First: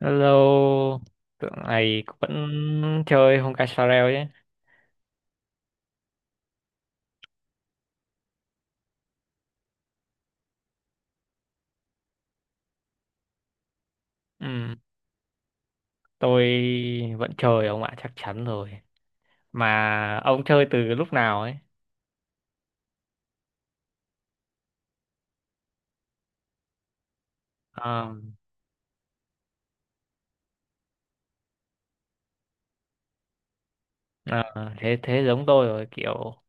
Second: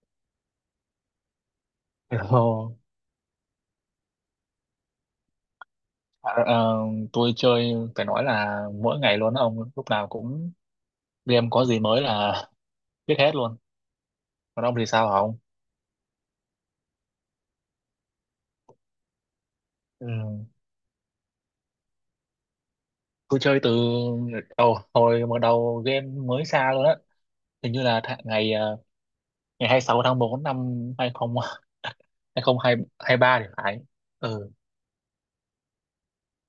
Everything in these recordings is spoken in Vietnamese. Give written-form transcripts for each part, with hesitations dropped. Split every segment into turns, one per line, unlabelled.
Hello, tượng này vẫn
Hello.
chơi Honkai Star Rail chứ?
À, ờ, tôi chơi phải nói là mỗi ngày luôn đó ông, lúc nào cũng game có gì mới là biết hết luôn. Còn ông
Ừ,
thì sao hả ông?
tôi vẫn chơi ông ạ, chắc chắn rồi.
Ừ.
Mà ông chơi từ lúc nào ấy?
Tôi chơi từ đầu, hồi mà đầu game mới ra luôn á, hình như là
Ờ,
ngày ngày 26 tháng 4 năm 2023 thì phải.
ờ,
Ừ.
thế thế giống tôi rồi, kiểu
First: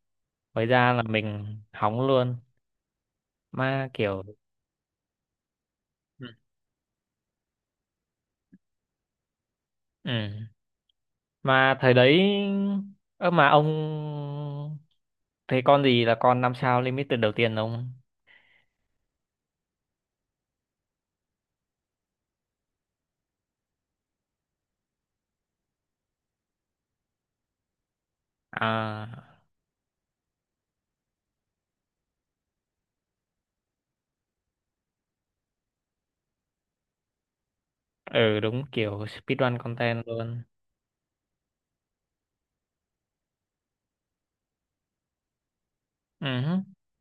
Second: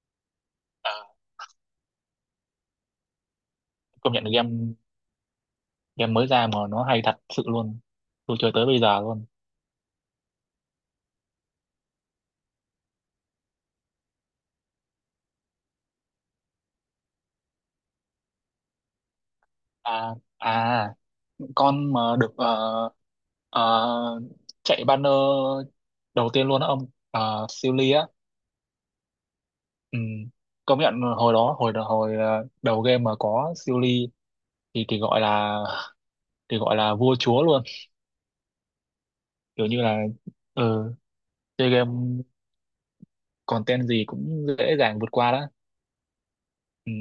mới ra là
à,
mình hóng luôn. Mà
Công
kiểu,
nhận là game game
ừ,
mới ra mà nó hay thật sự luôn, tôi chơi tới bây giờ luôn.
ừ. Mà thời đấy, ơ mà ông thấy con gì là con năm sao limited đầu tiên ông?
à à con mà được ờ, chạy banner đầu tiên luôn á ông, siêu ly á.
À,
Ừ. Công nhận hồi đó hồi hồi ờ, đầu game mà có siêu ly thì thì gọi là thì gọi là vua chúa luôn.
ừ đúng kiểu speedrun
Kiểu như là
content luôn.
ừ, chơi game content gì cũng dễ dàng vượt qua đó.
Ừ, hứ.
Ừ.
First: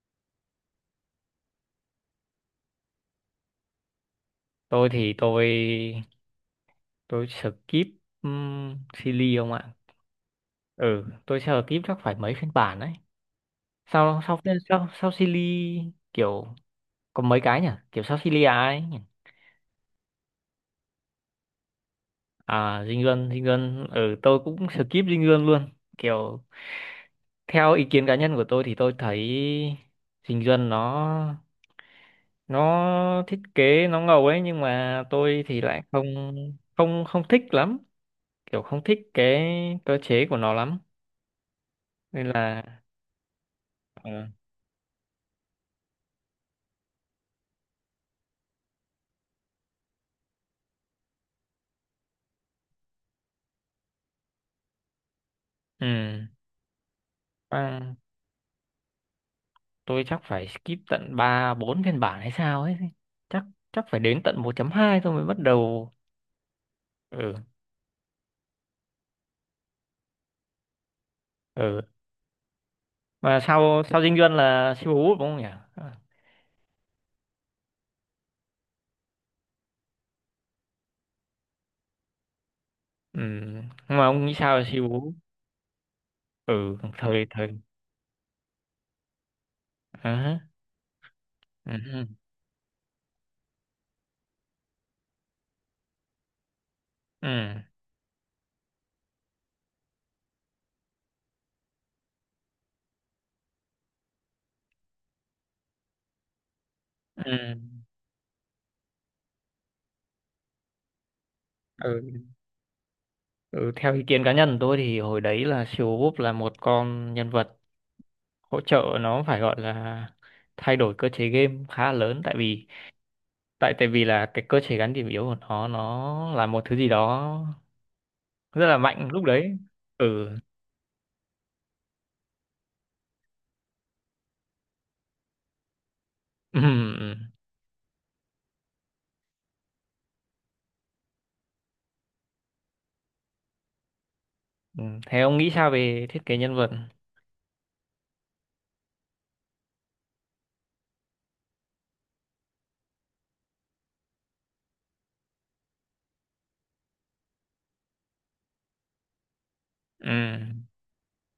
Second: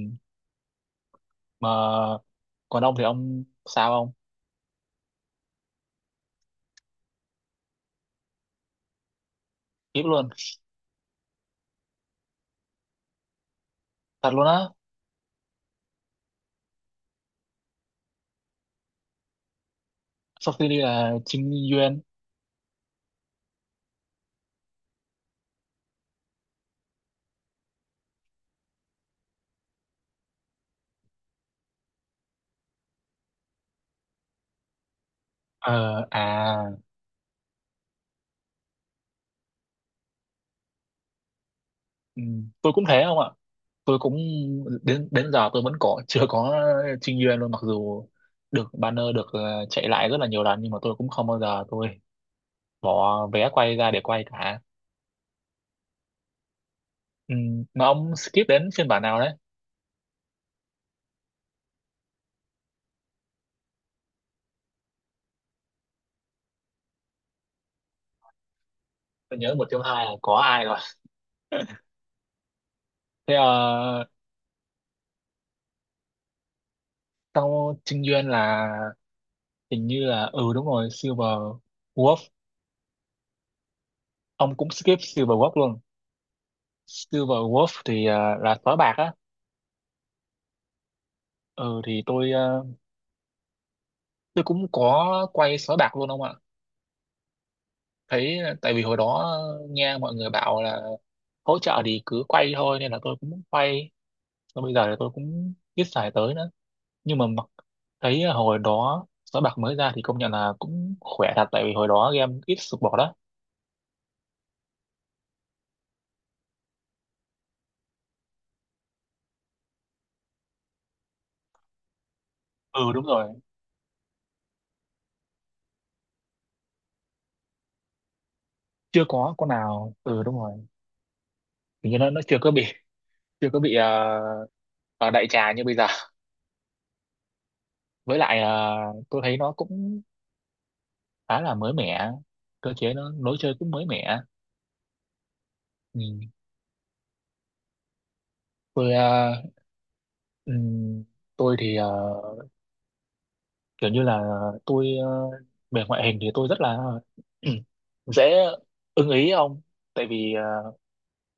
Mà còn ông thì ông sao ông?
Tôi thì tôi skip Silly không ạ.
Tiếp luôn,
Ừ, tôi skip chắc phải mấy phiên bản đấy, sao
thật
sau
luôn
phiên
á.
sau sau Silly, kiểu có mấy cái nhỉ, kiểu sau Silly à ấy nhỉ?
Sau khi đi là Trinh Nguyên.
À, Dinh Luân. Dinh Luân, ừ tôi cũng skip Dinh Luân luôn, kiểu theo ý kiến cá nhân của tôi thì tôi thấy Dinh Luân nó thiết kế nó ngầu ấy, nhưng mà tôi thì lại
ờ
không,
à
không thích lắm, kiểu không thích cái cơ chế của nó lắm
ừ.
nên là
Tôi cũng thế không ạ, tôi
ờ,
cũng đến đến giờ tôi vẫn có chưa có Trinh Nguyên luôn, mặc dù được banner, được chạy lại rất là nhiều lần, nhưng mà tôi cũng không bao giờ tôi bỏ vé quay ra để quay cả.
ừ.
Ừ, mà
À,
ông skip đến phiên bản nào đấy?
tôi chắc phải skip tận 3 4 phiên bản hay sao ấy. Chắc chắc phải đến tận 1.2 tôi mới bắt đầu. Ừ
Tôi nhớ một trong hai là có ai rồi.
ừ.
Thế
Mà sau sau Dinh Duân là siêu Hú đúng không nhỉ? À,
sau Trinh Nguyên là hình như là ừ đúng rồi silver wolf.
ừ. Nhưng mà ông nghĩ
Ông
sao về
cũng
siêu
skip
Hú?
silver wolf luôn.
Ừ, thời
Silver
thời.
wolf thì là sói bạc á.
À,
Ừ thì
ừ.
tôi tôi cũng có quay sói bạc luôn ông ạ.
Ừ.
Thấy tại vì hồi đó nghe mọi người bảo là hỗ trợ thì cứ quay thôi, nên là tôi cũng quay. Và bây giờ thì tôi cũng ít xài tới nữa, nhưng
Ừ.
mà
Ừ.
thấy hồi đó sới bạc mới ra thì công nhận là cũng khỏe thật, tại vì hồi đó
Ừ.
game ít sụp bỏ đó.
Ừ, theo ý kiến cá nhân của tôi thì hồi đấy là siêu Hú là một con nhân vật hỗ trợ nó phải gọi là thay đổi cơ chế game khá lớn, tại vì
Ừ đúng rồi,
tại tại vì là cái cơ chế gắn điểm yếu của nó là một thứ gì đó rất là
chưa
mạnh lúc
có con
đấy.
nào. Ừ
Ừ
đúng rồi, hình như nó chưa có bị, chưa có bị ở đại trà như bây giờ.
ừ ừ.
Với lại tôi thấy nó cũng khá là mới mẻ, cơ chế nó lối chơi cũng mới mẻ.
Ừ. Thế ông nghĩ sao về thiết
Ừ.
kế nhân vật?
Tôi ừ, tôi thì kiểu như là tôi về ngoại hình thì tôi rất là dễ ưng ý ông, tại
Ừ,
vì ờ,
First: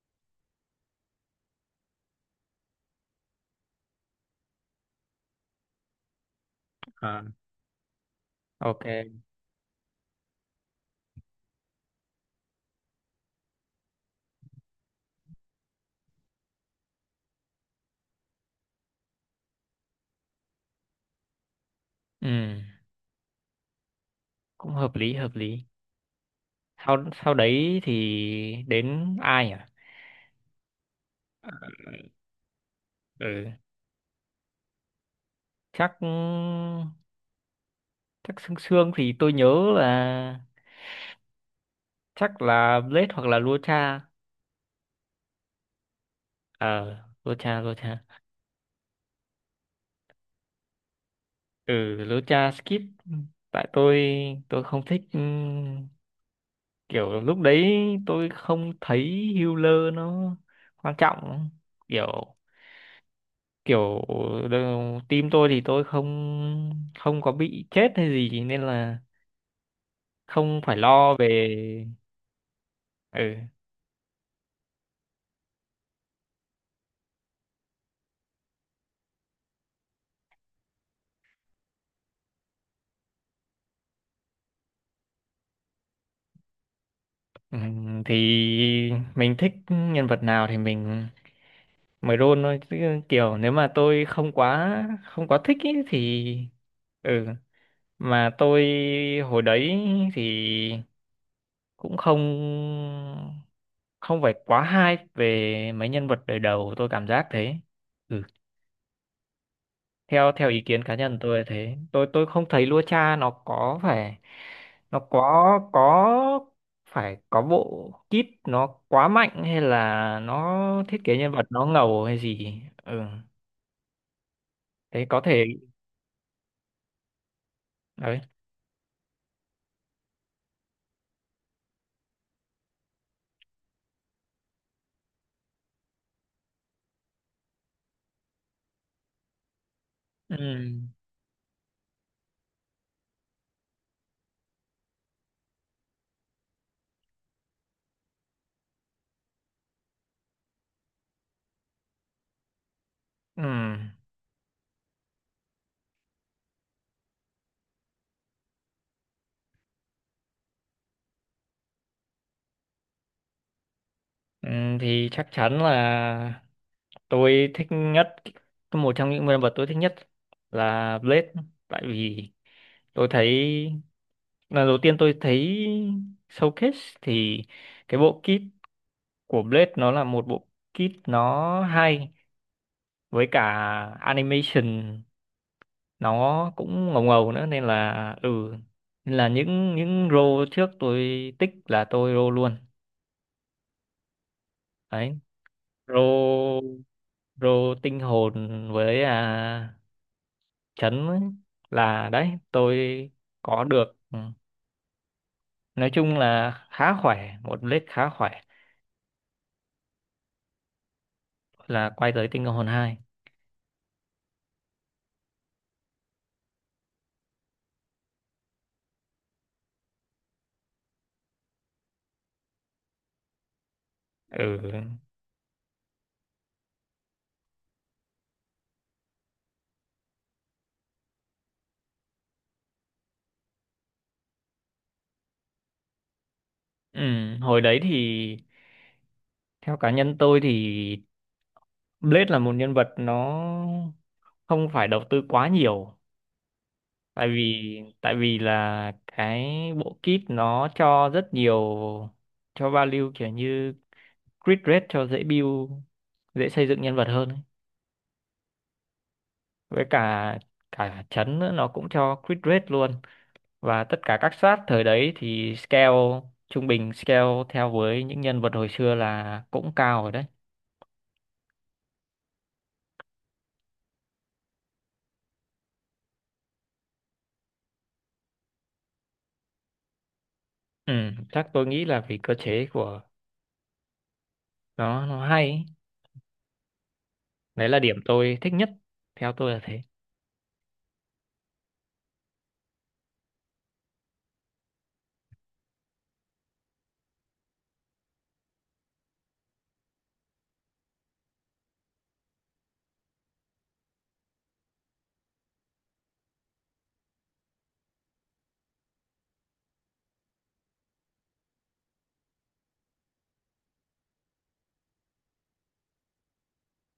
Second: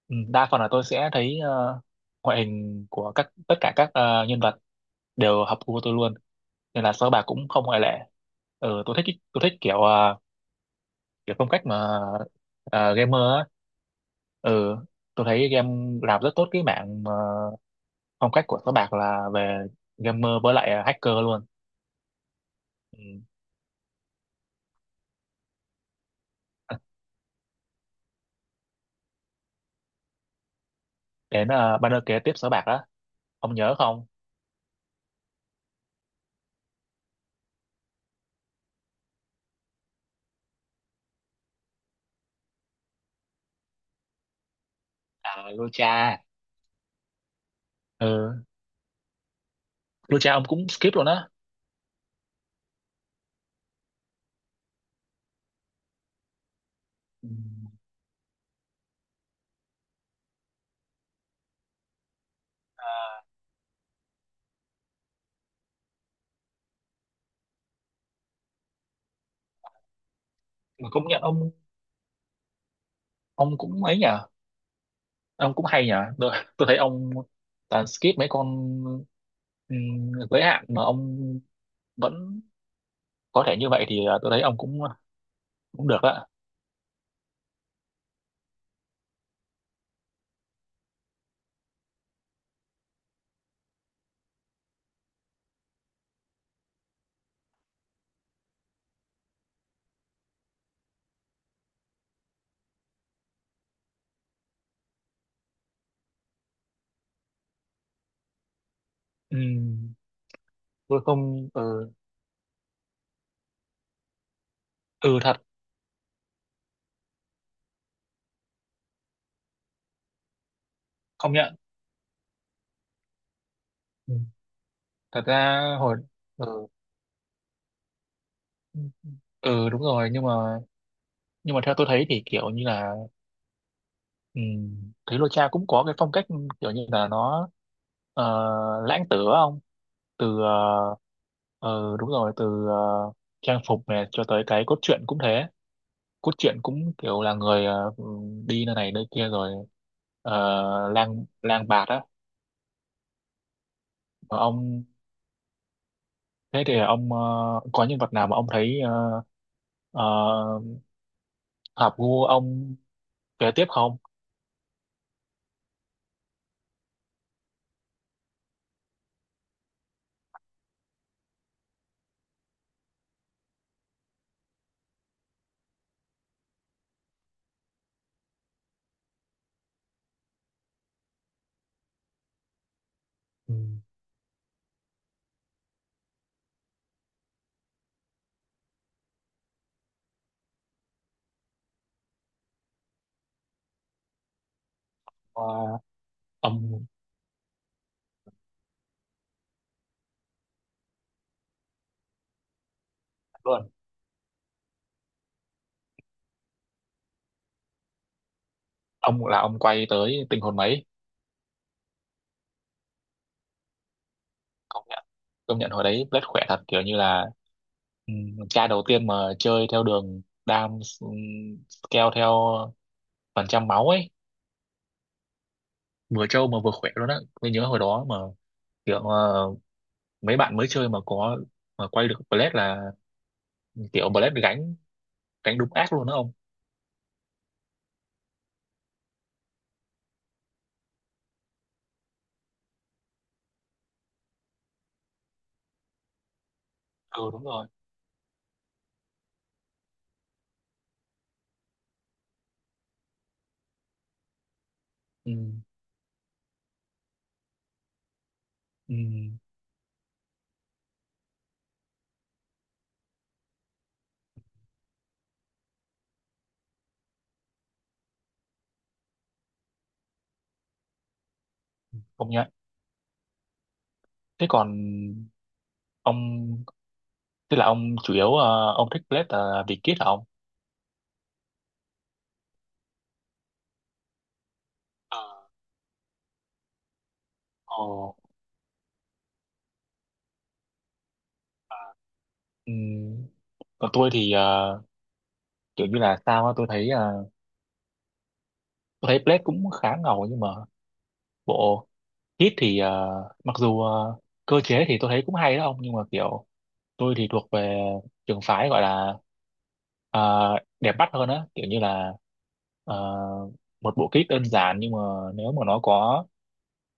ừ, đa phần là tôi sẽ thấy ngoại hình của tất cả các nhân vật đều hợp gu tôi luôn, nên là sao
à,
bạc cũng không ngoại lệ. Ừ,
ok.
tôi thích kiểu kiểu phong cách mà gamer á. Ừ, tôi thấy game làm rất tốt cái mảng mà phong cách của Sới Bạc là về gamer với lại hacker luôn.
Ừ,
Ừ.
cũng hợp lý hợp lý. Sau sau đấy thì đến ai à?
Đến
Ờ,
banner kế tiếp Sới Bạc đó,
ừ,
ông nhớ không?
chắc chắc xương xương thì tôi nhớ là chắc là Blade hoặc là Lucha.
À, Lucha.
Ờ, Lucha Lucha
Ừ, Lucha ông cũng skip luôn á.
Ừ, Lucha skip, tại tôi không thích kiểu
Ừ.
lúc đấy tôi không thấy healer nó quan trọng, kiểu
À,
kiểu đờ- team tôi thì tôi không không có bị chết hay gì nên là không phải
mà công
lo
nhận ông
về. Ừ.
ông cũng ấy nhờ, ông cũng hay nhờ tôi thấy ông toàn skip mấy con ừ, giới hạn mà ông vẫn có thể như vậy thì tôi thấy ông cũng cũng được á.
Thì mình thích nhân vật nào thì mình mới roll thôi. Chứ kiểu nếu mà tôi không quá thích ý, thì ừ mà tôi hồi đấy thì cũng không, không phải quá hay về mấy nhân vật đời đầu, tôi cảm giác thế. Ừ.
Ừ,
theo theo ý kiến cá
tôi
nhân tôi là
không,
thế,
ừ,
tôi không thấy Lua Cha nó có phải, nó
ừ thật
có phải có bộ kit nó quá mạnh hay là nó thiết kế nhân
không
vật
nhận.
nó ngầu hay gì. Ừ,
Ừ.
thế có
Thật
thể
ra hồi ừ,
đấy.
ừ đúng rồi, nhưng mà, nhưng mà theo tôi thấy thì kiểu như là ừ. Thế lô cha cũng có cái phong cách, kiểu như là nó ờ, lãng tử không? Từ
Ừ.
đúng rồi, từ trang phục này cho tới cái cốt truyện cũng thế. Cốt truyện cũng kiểu là người đi nơi này nơi kia rồi ờ, lang lang bạt á.
Ừ.
Mà ông, thế thì ông có nhân vật nào mà ông thấy ờ, hợp gu ông kế tiếp không?
Ừ, thì chắc chắn là tôi thích nhất, một trong những nhân vật tôi thích nhất là Blade, tại vì tôi thấy lần đầu tiên tôi thấy Showcase thì cái bộ kit của Blade nó là một bộ kit nó hay, với cả
Ừ.
animation nó cũng ngầu ngầu nữa nên là ừ, nên là những role trước tôi tích là tôi role luôn đấy,
Ờ,
role
ông
rô tinh hồn với à, chấn ấy, là đấy tôi có
luôn,
được. Ừ. Nói chung là khá khỏe, một lết khá khỏe,
ông là ông quay tới tình hồn mấy?
là quay tới tinh hồn hai.
công nhận công nhận hồi đấy rất khỏe thật, kiểu như là ừ, ca đầu tiên mà chơi theo đường đam, ừ, scale theo phần trăm máu ấy,
Ừ.
vừa trâu mà vừa khỏe luôn á. Tôi nhớ hồi đó mà kiểu mấy bạn mới chơi mà có mà quay được Blade là kiểu Blade gánh gánh đúng ác luôn đó ông.
Ừ, hồi đấy thì theo cá nhân tôi thì Blade là một nhân vật nó không phải đầu tư quá nhiều, tại
Ừ đúng
vì
rồi,
tại vì là cái bộ kit nó cho rất nhiều, cho value kiểu như grid rate cho dễ
ừ,
build, dễ xây dựng nhân vật hơn ấy.
ừ,
Với cả cả chấn nữa, nó cũng cho grid rate luôn, và tất cả các sát thời đấy thì scale trung bình, scale theo với những nhân vật hồi xưa là cũng cao rồi đấy.
công nhận. Thế còn ông, tức là ông chủ yếu ông thích Blade là vì kit hả ông?
Ừ, chắc tôi nghĩ là vì cơ chế của nó
Ờ.
hay ấy. Đấy là điểm
Ồ.
tôi thích nhất, theo tôi là thế.
Ừ. Còn tôi thì kiểu như là sao á, tôi thấy Blade cũng khá ngầu nhưng mà bộ Hit thì mặc dù cơ chế thì tôi thấy cũng hay đó ông, nhưng mà kiểu tôi thì thuộc về trường phái gọi là ờ, đẹp mắt hơn á, kiểu như là ờ, một bộ kit đơn giản nhưng mà nếu mà nó có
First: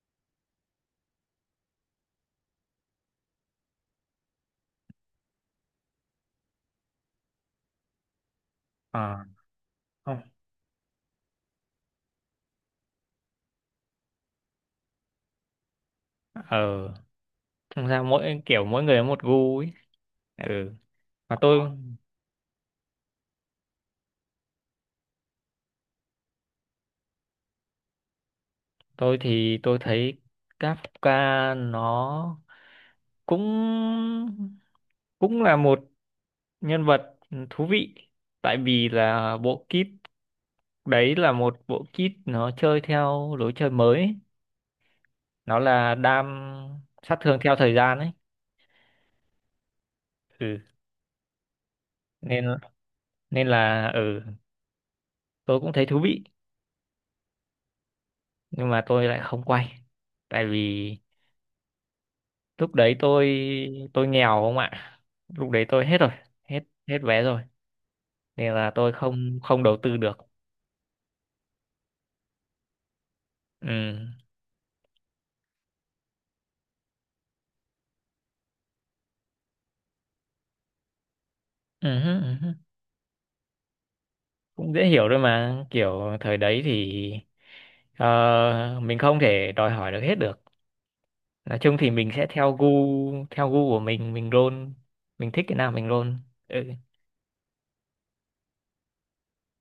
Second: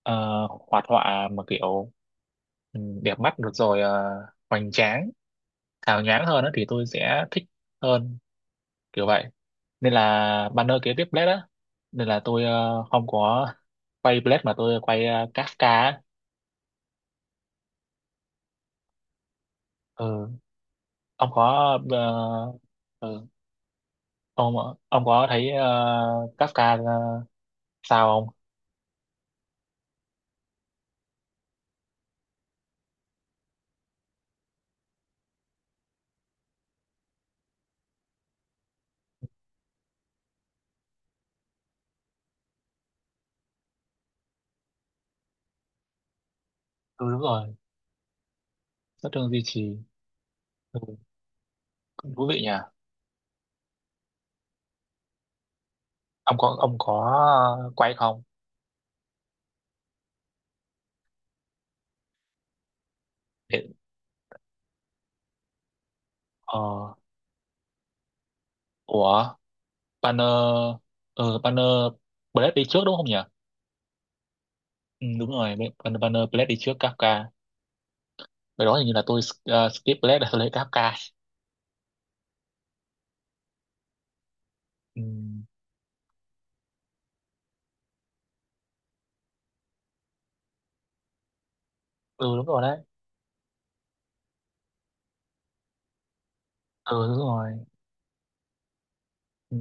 ờ, hoạt họa mà kiểu ừ, đẹp mắt được rồi hoành tráng hào nhoáng hơn á thì tôi sẽ thích hơn, kiểu
À
vậy. Nên
không,
là banner kế tiếp Blade á, nên là tôi không có quay Blade mà tôi quay Kafka á.
ờ, thực ra mỗi kiểu mỗi người có một gu ấy.
Ừ,
Ừ,
ông
mà tôi
có ừ, ông ông có thấy Kafka sao không?
tôi thì tôi thấy Kafka nó cũng, cũng là một nhân vật thú vị, tại vì là bộ kit đấy là một bộ kit nó chơi theo lối chơi mới ấy. Nó là đam
Ừ
sát
đúng
thương
rồi,
theo thời gian ấy.
rất thương duy trì.
Ừ.
Ừ. Cũng thú vị
Nên
nhỉ.
nên là ừ, tôi cũng thấy thú vị.
Ông có, ông có quay không?
Nhưng mà tôi lại không quay, tại vì lúc đấy
Để,
tôi nghèo không ạ, lúc đấy tôi hết rồi, hết,
ờ,
hết vé rồi, nên là tôi
ủa,
không, không đầu tư được.
banner, ừ, banner Blade đi trước đúng không nhỉ?
Ừ.
Ừ, đúng rồi, banner banner Blade đi trước Kafka. Cái đó hình như là tôi skip Blade để tôi lấy Kafka.
Ừ. Cũng dễ
Ừ.
hiểu thôi mà, kiểu thời đấy thì ờ, mình không thể đòi hỏi được hết được. Nói chung thì mình sẽ
Ừ đúng
theo
rồi
gu,
đấy.
theo gu của mình roll, mình thích cái nào mình roll. Ừ.
Ừ đúng rồi. Ừ.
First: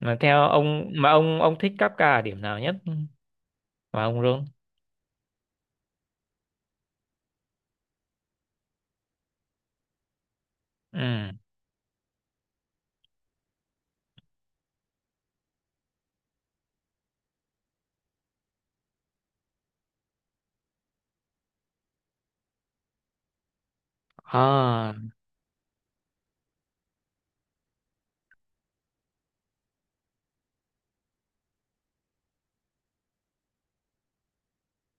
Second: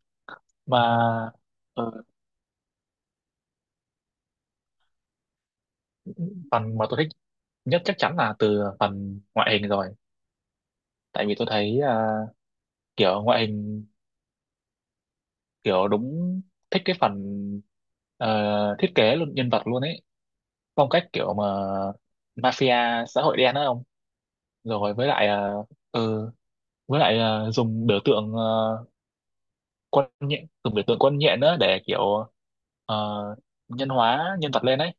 Mà theo
Và
ông, mà ông thích
ờ,
Kafka ở điểm nào nhất mà ông roll?
phần mà tôi thích nhất chắc chắn là từ phần ngoại hình rồi. Tại
Ừ,
vì tôi thấy à, kiểu ngoại hình, kiểu đúng, thích cái phần ờ, thiết kế luôn nhân vật luôn ấy, phong cách kiểu mà mafia xã hội đen đó không? Rồi
à,
với lại ừ, với lại dùng biểu tượng quân nhện, dùng biểu tượng quân nhện nữa để kiểu ờ, nhân hóa nhân vật lên ấy.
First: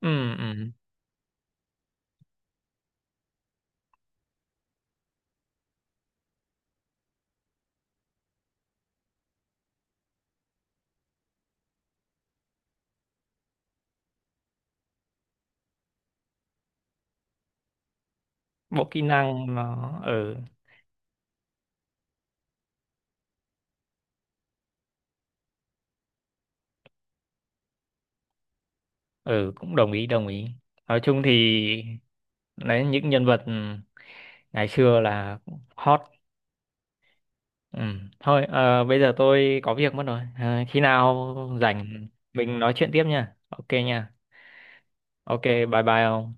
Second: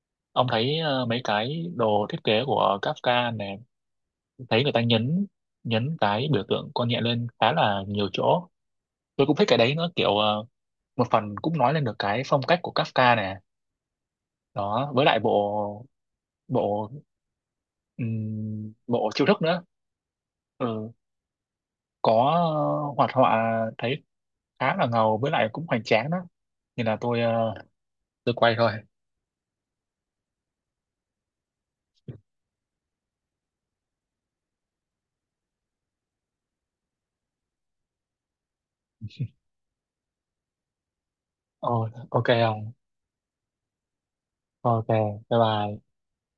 ừ
Ông
ừ
thấy mấy cái đồ thiết kế của Kafka này, thấy người ta nhấn nhấn cái biểu tượng con nhện lên khá là nhiều chỗ. Tôi cũng thích cái đấy nữa, kiểu một phần cũng nói lên được cái phong cách của Kafka này đó. Với lại bộ bộ
bộ kỹ
bộ chiêu thức
năng
nữa.
nó ừ.
Ừ, có hoạt họa thấy khá là ngầu, với lại cũng hoành tráng đó, nên là tôi tôi quay thôi.
Ừ, cũng đồng ý đồng ý, nói chung thì đấy những nhân vật ngày xưa là hot. Ừ. Thôi, ờ, bây giờ tôi có việc mất rồi. Ờ, khi nào
Ồ,
rảnh
ok
mình nói
không.
chuyện tiếp nha. Ok nha.
Ok, bye
Ok, bye
bye.
bye ông.